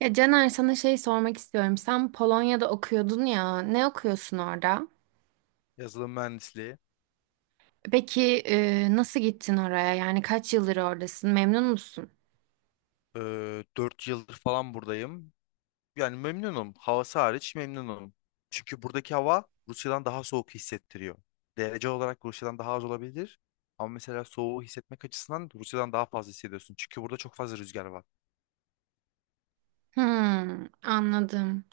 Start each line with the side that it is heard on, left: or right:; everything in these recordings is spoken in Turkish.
right: Ya Caner sana şey sormak istiyorum. Sen Polonya'da okuyordun ya. Ne okuyorsun orada?
left: Yazılım mühendisliği.
right: Peki nasıl gittin oraya? Yani kaç yıldır oradasın? Memnun musun?
left: 4 yıldır falan buradayım. Yani memnunum. Havası hariç memnunum. Çünkü buradaki hava Rusya'dan daha soğuk hissettiriyor. Derece olarak Rusya'dan daha az olabilir. Ama mesela soğuğu hissetmek açısından Rusya'dan daha fazla hissediyorsun. Çünkü burada çok fazla rüzgar var.
right: Hmm, anladım.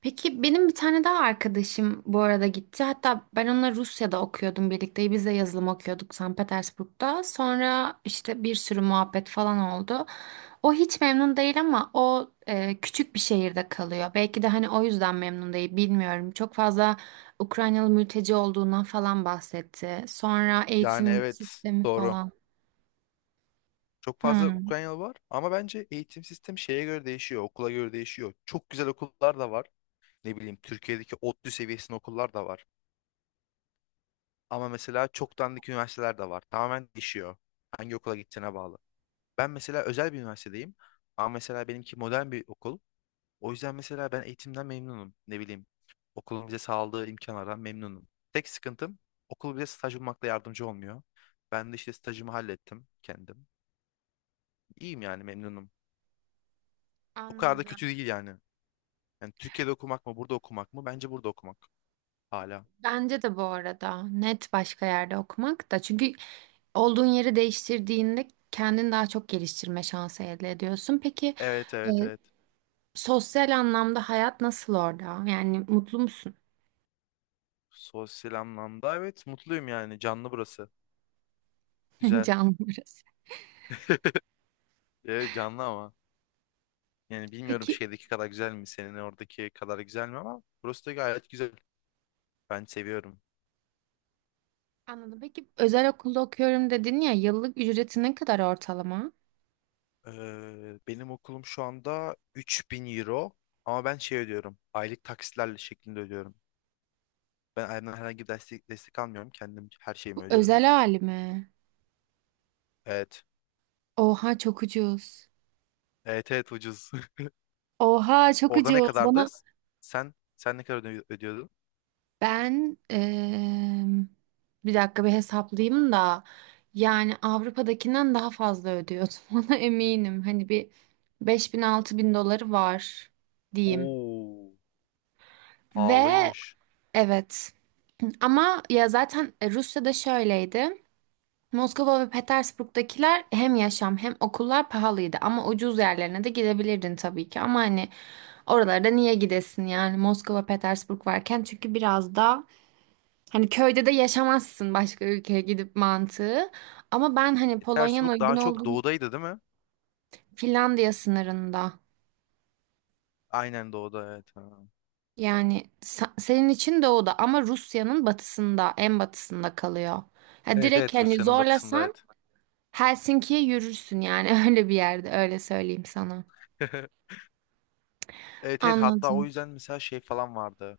right: Peki benim bir tane daha arkadaşım bu arada gitti. Hatta ben onunla Rusya'da okuyordum birlikte. Biz de yazılım okuyorduk Sankt Petersburg'da. Sonra işte bir sürü muhabbet falan oldu. O hiç memnun değil ama o küçük bir şehirde kalıyor. Belki de hani o yüzden memnun değil, bilmiyorum. Çok fazla Ukraynalı mülteci olduğundan falan bahsetti. Sonra
left: Yani
right: eğitim
left: evet,
right: sistemi
left: doğru.
right: falan.
left: Çok fazla
right: Hmm.
left: Ukraynalı var ama bence eğitim sistemi şeye göre değişiyor, okula göre değişiyor. Çok güzel okullar da var. Ne bileyim, Türkiye'deki ODTÜ seviyesinde okullar da var. Ama mesela çok dandik üniversiteler de var. Tamamen değişiyor. Hangi okula gideceğine bağlı. Ben mesela özel bir üniversitedeyim. Ama mesela benimki modern bir okul. O yüzden mesela ben eğitimden memnunum. Ne bileyim. Okulun bize sağladığı imkanlardan memnunum. Tek sıkıntım, okul bize staj bulmakta yardımcı olmuyor. Ben de işte stajımı hallettim kendim. İyiyim yani, memnunum. O kadar da kötü
right: Anladım.
left: değil yani. Yani Türkiye'de okumak mı, burada okumak mı? Bence burada okumak hala.
right: Bence de, bu arada, net başka yerde okumak da, çünkü olduğun yeri değiştirdiğinde kendini daha çok geliştirme şansı elde ediyorsun. Peki,
left: Evet,
right: e,
left: evet, evet.
right: sosyal anlamda hayat nasıl orada? Yani mutlu musun?
left: Sosyal anlamda evet, mutluyum yani. Canlı burası. Güzel.
right: Canlı burası.
left: E, canlı ama. Yani bilmiyorum,
right: Peki
left: şeydeki kadar güzel mi? Senin oradaki kadar güzel mi ama burası da gayet güzel. Ben seviyorum.
right: anladım. Peki, özel okulda okuyorum dedin ya, yıllık ücreti ne kadar ortalama?
left: Benim okulum şu anda 3.000 euro ama ben şey ödüyorum. Aylık taksitlerle şeklinde ödüyorum. Ben aileden herhangi bir destek almıyorum. Kendim her şeyimi
right: Bu
left: ödüyorum.
right: özel hali mi?
left: Evet.
right: Oha, çok ucuz.
left: Evet evet, ucuz.
right: Oha, çok
left: Orada ne
right: ucuz.
left: kadardı?
right: Bana,
left: Sen ne kadar ödüyordun?
right: ben bir dakika bir hesaplayayım da, yani Avrupa'dakinden daha fazla ödüyordum ona eminim. Hani, bir 5000 bin doları var diyeyim.
left: Oo,
right: Ve
left: pahalıymış.
right: evet, ama ya zaten Rusya'da şöyleydi. Moskova ve Petersburg'dakiler hem yaşam hem okullar pahalıydı, ama ucuz yerlerine de gidebilirdin tabii ki. Ama hani oralarda niye gidesin, yani Moskova, Petersburg varken, çünkü biraz da, hani köyde de yaşamazsın başka ülkeye gidip mantığı. Ama ben hani
left: E,
right: Polonya'nın
left: Petersburg
right: uygun
left: daha çok
right: olduğu.
left: doğudaydı değil mi?
right: Finlandiya sınırında.
left: Aynen, doğuda evet. Ha.
right: Yani senin için doğuda ama Rusya'nın batısında, en batısında kalıyor. Ha,
left: Evet
right: direkt
left: evet,
right: hani
left: Rusya'nın batısında
right: zorlasan
left: evet.
right: Helsinki'ye yürürsün yani öyle bir yerde, öyle söyleyeyim sana.
left: Evet evet, hatta o
right: Anladım.
left: yüzden mesela şey falan vardı.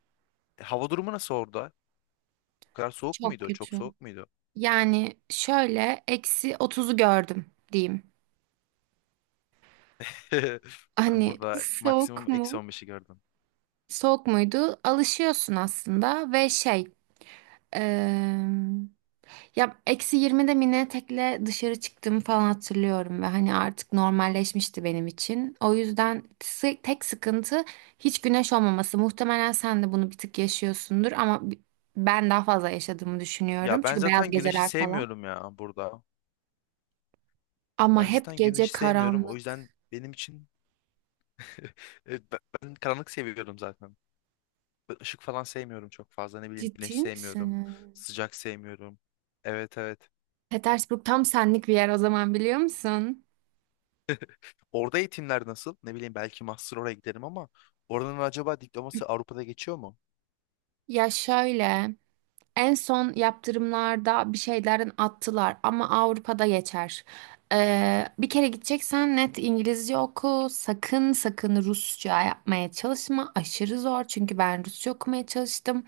left: Hava durumu nasıl orada? O kadar soğuk
right: Çok
left: muydu? Çok
right: kötü.
left: soğuk muydu?
right: Yani şöyle, eksi 30'u gördüm diyeyim.
left: Ben
right: Hani
left: burada
right: soğuk
left: maksimum eksi
right: mu?
left: on beş'i gördüm.
right: Soğuk muydu? Alışıyorsun aslında ve şey, Eee, ya eksi 20'de mini etekle dışarı çıktığımı falan hatırlıyorum ve hani artık normalleşmişti benim için. O yüzden tek sıkıntı, hiç güneş olmaması. Muhtemelen sen de bunu bir tık yaşıyorsundur ama ben daha fazla yaşadığımı düşünüyorum.
left: Ya ben
right: Çünkü beyaz
left: zaten güneşi
right: geceler falan.
left: sevmiyorum ya burada.
right: Ama
left: Ben
right: hep
left: zaten
right: gece
left: güneşi sevmiyorum. O
right: karanlık.
left: yüzden benim için evet, ben karanlık seviyorum zaten. Ben ışık falan sevmiyorum çok fazla. Ne bileyim, güneş
right: Ciddi misin?
left: sevmiyorum. Sıcak sevmiyorum. Evet, evet.
right: Petersburg tam senlik bir yer o zaman, biliyor musun?
left: Orada eğitimler nasıl? Ne bileyim, belki master oraya giderim ama oranın acaba diploması Avrupa'da geçiyor mu?
right: Ya şöyle. En son yaptırımlarda bir şeylerin attılar ama Avrupa'da geçer. Bir kere gideceksen net İngilizce oku. Sakın sakın Rusça yapmaya çalışma. Aşırı zor, çünkü ben Rusça okumaya çalıştım.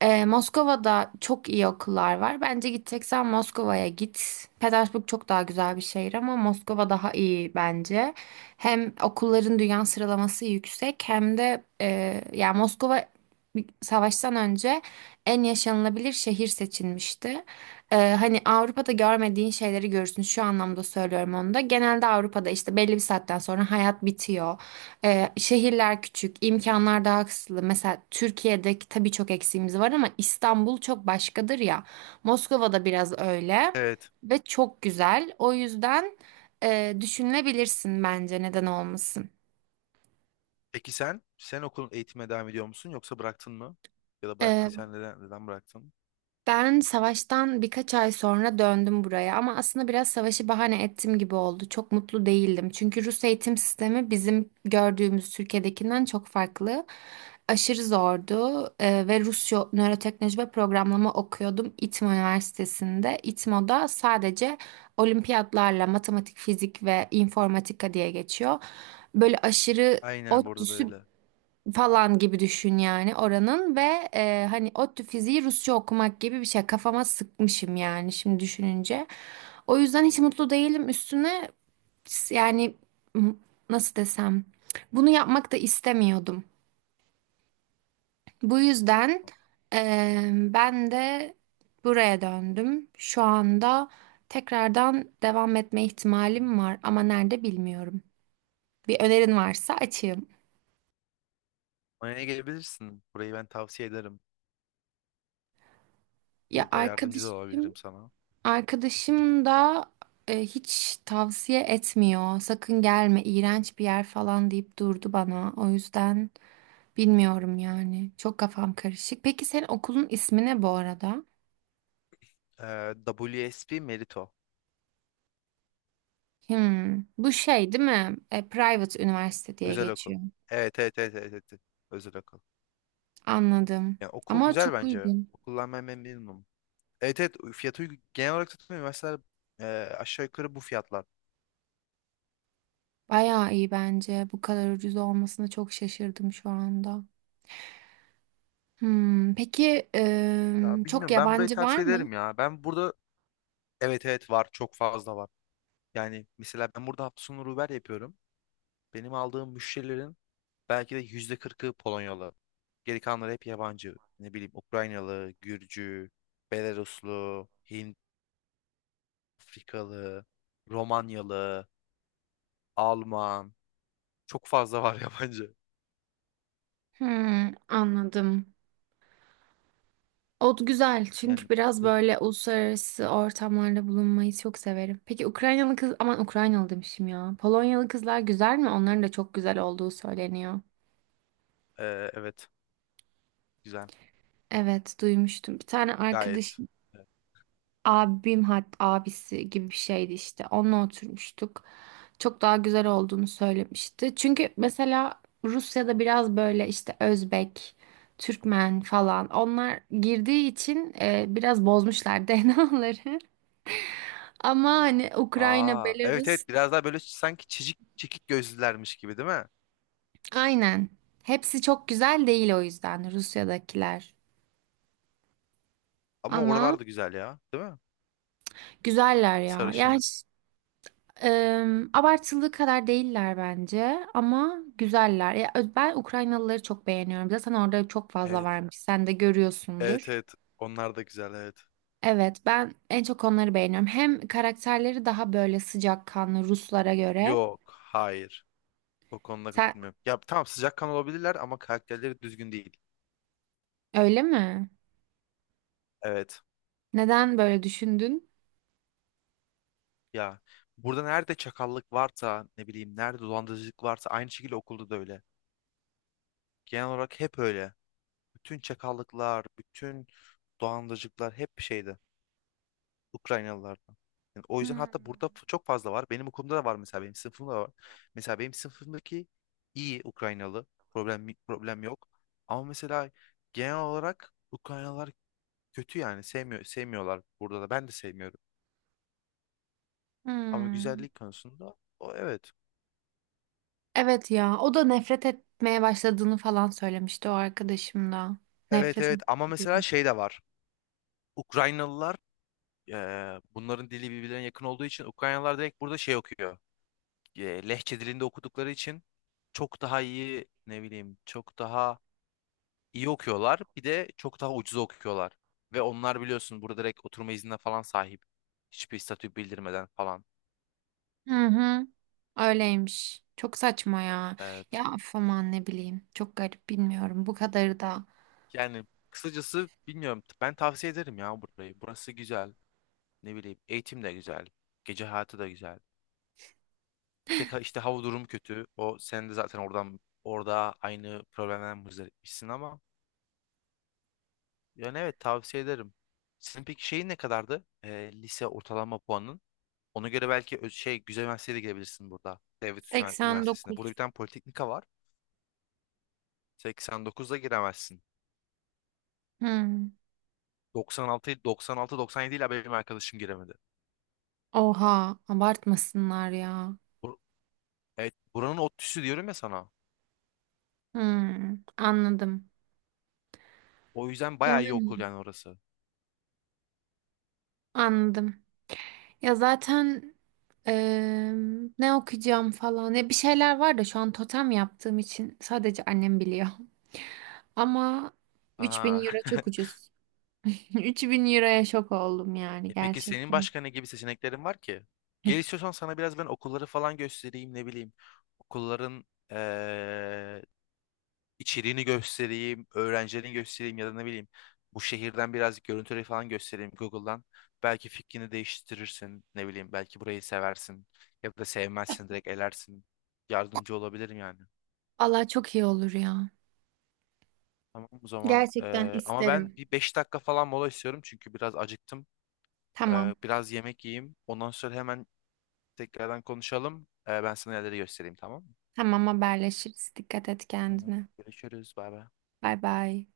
right: Moskova'da çok iyi okullar var. Bence gideceksen Moskova'ya git. Petersburg çok daha güzel bir şehir ama Moskova daha iyi bence. Hem okulların dünya sıralaması yüksek hem de, yani Moskova, savaştan önce en yaşanılabilir şehir seçilmişti. Hani Avrupa'da görmediğin şeyleri görürsün. Şu anlamda söylüyorum onu da. Genelde Avrupa'da işte belli bir saatten sonra hayat bitiyor. Şehirler küçük, imkanlar daha kısıtlı. Mesela Türkiye'deki tabii çok eksiğimiz var ama İstanbul çok başkadır ya. Moskova'da biraz öyle
left: Evet.
right: ve çok güzel. O yüzden düşünülebilirsin bence, neden olmasın.
left: Peki sen, sen okulun eğitime devam ediyor musun yoksa bıraktın mı? Ya da
right: Ee,
left: bıraktıysan neden, neden bıraktın?
right: Ben savaştan birkaç ay sonra döndüm buraya, ama aslında biraz savaşı bahane ettim gibi oldu. Çok mutlu değildim. Çünkü Rus eğitim sistemi bizim gördüğümüz Türkiye'dekinden çok farklı. Aşırı zordu. Ve Rusya, nöroteknoloji ve programlama okuyordum İTMO Üniversitesi'nde. İTMO'da sadece olimpiyatlarla matematik, fizik ve informatika diye geçiyor. Böyle aşırı
left: Aynen, burada da
right: ODTÜ'sü
left: öyle.
right: falan gibi düşün yani oranın. Ve hani ODTÜ fiziği Rusça okumak gibi bir şey, kafama sıkmışım yani şimdi düşününce. O yüzden hiç mutlu değilim üstüne. Yani m- nasıl desem, bunu yapmak da istemiyordum. Bu yüzden
left: Aa.
right: ben de buraya döndüm. Şu anda tekrardan devam etme ihtimalim var ama nerede, bilmiyorum. Bir önerin varsa açığım.
left: Manya'ya gelebilirsin. Burayı ben tavsiye ederim.
right: Ya
left: Burada yardımcı da
right: arkadaşım
left: olabilirim sana.
right: Arkadaşım da hiç tavsiye etmiyor. Sakın gelme, iğrenç bir yer falan deyip durdu bana. O yüzden bilmiyorum yani. Çok kafam karışık. Peki senin okulun ismi ne bu arada?
left: WSP Merito.
right: Hmm, bu şey değil mi? Private üniversite diye
left: Özel okul.
right: geçiyor.
left: Evet, evet, evet, evet, evet, evet. Özel okul.
right: Anladım.
left: Yani okul
right: Ama
left: güzel
right: çok
left: bence.
right: uygun.
left: Okuldan ben memnunum. Evet evet, fiyatı uygun. Genel olarak tutmuyor. Üniversiteler e, aşağı yukarı bu fiyatlar.
right: Bayağı iyi bence. Bu kadar ucuz olmasına çok şaşırdım şu anda. Hmm, peki
left: Ya
right: çok
left: bilmiyorum, ben burayı
right: yabancı var
left: tavsiye
right: mı?
left: ederim ya. Ben burada evet evet, var, çok fazla var. Yani mesela ben burada hafta sonu Uber yapıyorum. Benim aldığım müşterilerin belki de %40'ı Polonyalı. Geri kalanları hep yabancı. Ne bileyim, Ukraynalı, Gürcü, Belaruslu, Hint, Afrikalı, Romanyalı, Alman. Çok fazla var yabancı.
right: Hmm, anladım. O güzel çünkü
left: Yani
right: biraz böyle uluslararası ortamlarda bulunmayı çok severim. Peki Ukraynalı kız, aman, Ukraynalı demişim ya, Polonyalı kızlar güzel mi? Onların da çok güzel olduğu söyleniyor.
left: e, evet, güzel.
right: Evet, duymuştum. Bir tane
left: Gayet.
right: arkadaşım,
left: Evet.
right: abim hat abisi gibi bir şeydi işte, onunla oturmuştuk. Çok daha güzel olduğunu söylemişti. Çünkü mesela Rusya'da biraz böyle işte Özbek, Türkmen falan onlar girdiği için biraz bozmuşlar DNA'ları. Ama hani Ukrayna,
left: Aa, evet
right: Belarus,
left: evet, biraz daha böyle sanki çizik çekik gözlülermiş gibi değil mi?
right: aynen. Hepsi çok güzel değil o yüzden Rusya'dakiler.
left: Ama
right: Ama
left: oralar da güzel ya, değil mi?
right: güzeller ya. Yani
left: Sarışın.
right: hiç, abartılı kadar değiller bence, ama güzeller. Ya, ben Ukraynalıları çok beğeniyorum. Zaten orada çok fazla
left: Evet.
right: varmış. Sen de
left: Evet,
right: görüyorsundur.
left: evet. Onlar da güzel evet.
right: Evet, ben en çok onları beğeniyorum. Hem karakterleri daha böyle sıcakkanlı Ruslara göre.
left: Yok. Hayır. O konuda
right: Sen,
left: katılmıyorum. Ya tamam, sıcakkanlı olabilirler ama karakterleri düzgün değil.
right: öyle mi?
left: Evet.
right: Neden böyle düşündün?
left: Ya, burada nerede çakallık varsa, ne bileyim nerede dolandırıcılık varsa, aynı şekilde okulda da öyle. Genel olarak hep öyle. Bütün çakallıklar, bütün dolandırıcılıklar hep şeyde. Ukraynalılardan. Yani o yüzden,
right: Hmm.
left: hatta burada çok fazla var. Benim okulumda da var, mesela benim sınıfımda da var. Mesela benim sınıfımdaki iyi Ukraynalı, problem yok. Ama mesela genel olarak Ukraynalılar kötü yani, sevmiyorlar burada da, ben de sevmiyorum. Ama
right: Hmm.
left: güzellik konusunda, o evet.
right: Evet ya, o da nefret etmeye başladığını falan söylemişti o arkadaşım da.
left: Evet
right: Nefret
left: evet, ama mesela
right: ediyorum.
left: şey de var. Ukraynalılar, bunların dili birbirlerine yakın olduğu için Ukraynalılar direkt burada şey okuyor. Lehçe dilinde okudukları için çok daha iyi, ne bileyim çok daha iyi okuyorlar. Bir de çok daha ucuza okuyorlar. Ve onlar biliyorsun, burada direkt oturma iznine falan sahip. Hiçbir statü bildirmeden falan.
right: Hı hı, öyleymiş. Çok saçma ya.
left: Evet.
right: Ya, of, aman, ne bileyim. Çok garip, bilmiyorum. Bu kadarı da.
left: Yani kısacası bilmiyorum. Ben tavsiye ederim ya burayı. Burası güzel. Ne bileyim, eğitim de güzel. Gece hayatı da güzel. Tek işte hava durumu kötü. O, sen de zaten orada aynı problemden muzdaripmişsin ama yani evet, tavsiye ederim. Senin peki şeyin ne kadardı? Lise ortalama puanın? Ona göre belki şey, güzel üniversiteye de girebilirsin burada. Devlet Üniversitesi'nde. Burada bir
right: 89.
left: tane politeknika var. 89'da giremezsin.
right: Hı.
left: 96, 96, 97 ile benim arkadaşım giremedi.
right: Oha, abartmasınlar ya.
left: Bur- evet, buranın ODTÜ'sü diyorum ya sana.
right: Hı, anladım.
left: O yüzden bayağı iyi
right: Yani,
left: okul yani orası.
right: anladım. Ya zaten eee, ne okuyacağım falan. Ya bir şeyler var da şu an totem yaptığım için sadece annem biliyor. Ama 3000
left: Aha.
right: euro çok ucuz. 3000 euroya şok oldum yani,
left: E peki senin
right: gerçekten.
left: başka ne gibi seçeneklerin var ki? Gel, istiyorsan sana biraz ben okulları falan göstereyim, ne bileyim. Okulların eee, içeriğini göstereyim, öğrencilerini göstereyim ya da ne bileyim bu şehirden birazcık görüntüleri falan göstereyim Google'dan. Belki fikrini değiştirirsin, ne bileyim belki burayı seversin ya da sevmezsin, direkt elersin. Yardımcı olabilirim yani.
right: Allah, çok iyi olur ya.
left: Tamam o zaman,
right: Gerçekten
left: ama ben
right: isterim.
left: bir 5 dakika falan mola istiyorum çünkü biraz acıktım.
right: Tamam.
left: Biraz yemek yiyeyim. Ondan sonra hemen tekrardan konuşalım. Ben sana yerleri göstereyim, tamam mı?
right: Tamam, haberleşiriz. Dikkat et
left: Tamam.
right: kendine.
left: Görüşürüz. Bay bay.
right: Bay bay.